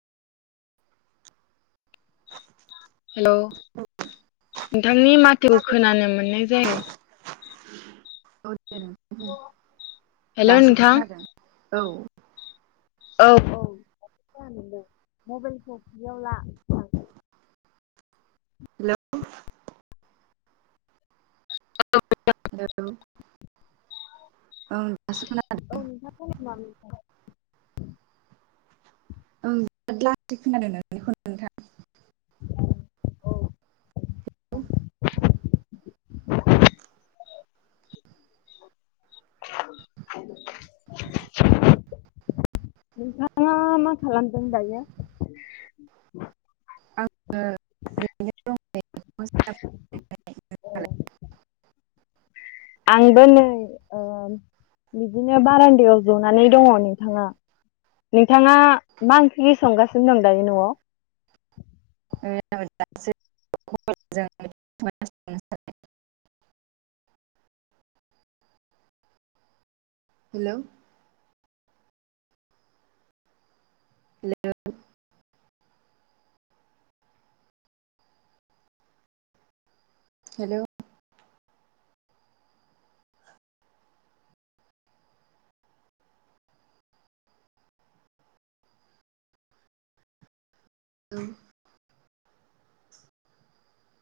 हेल' नोंथांनि माथोखौ खोनानो मोननाय जायाखै। औ दे नोंथां बुं हेलौ दासो नोंथां खोनादों औ। औ औ ज नोंदों मबाइलखौ [unintelligible] हेल'। हेल औ। औ नोंथांङा [inaudible] ओं बिराद लासै खोनादों नोंनिखौ नोंथां। [inaudible] हेल' [inaudible] नोंथाङा मा खालामदों दायो? आंङो ओरैनो दं दायो। आंबो नै ओ बिदिनो बारान्दायाव जनानै दङ नोंथां आं। नोंथाङा मा ओंख्रि संगासिनो दं दायो न'आव? [inaudible] जों हेल'। हेल'। हेल'। [inaudible]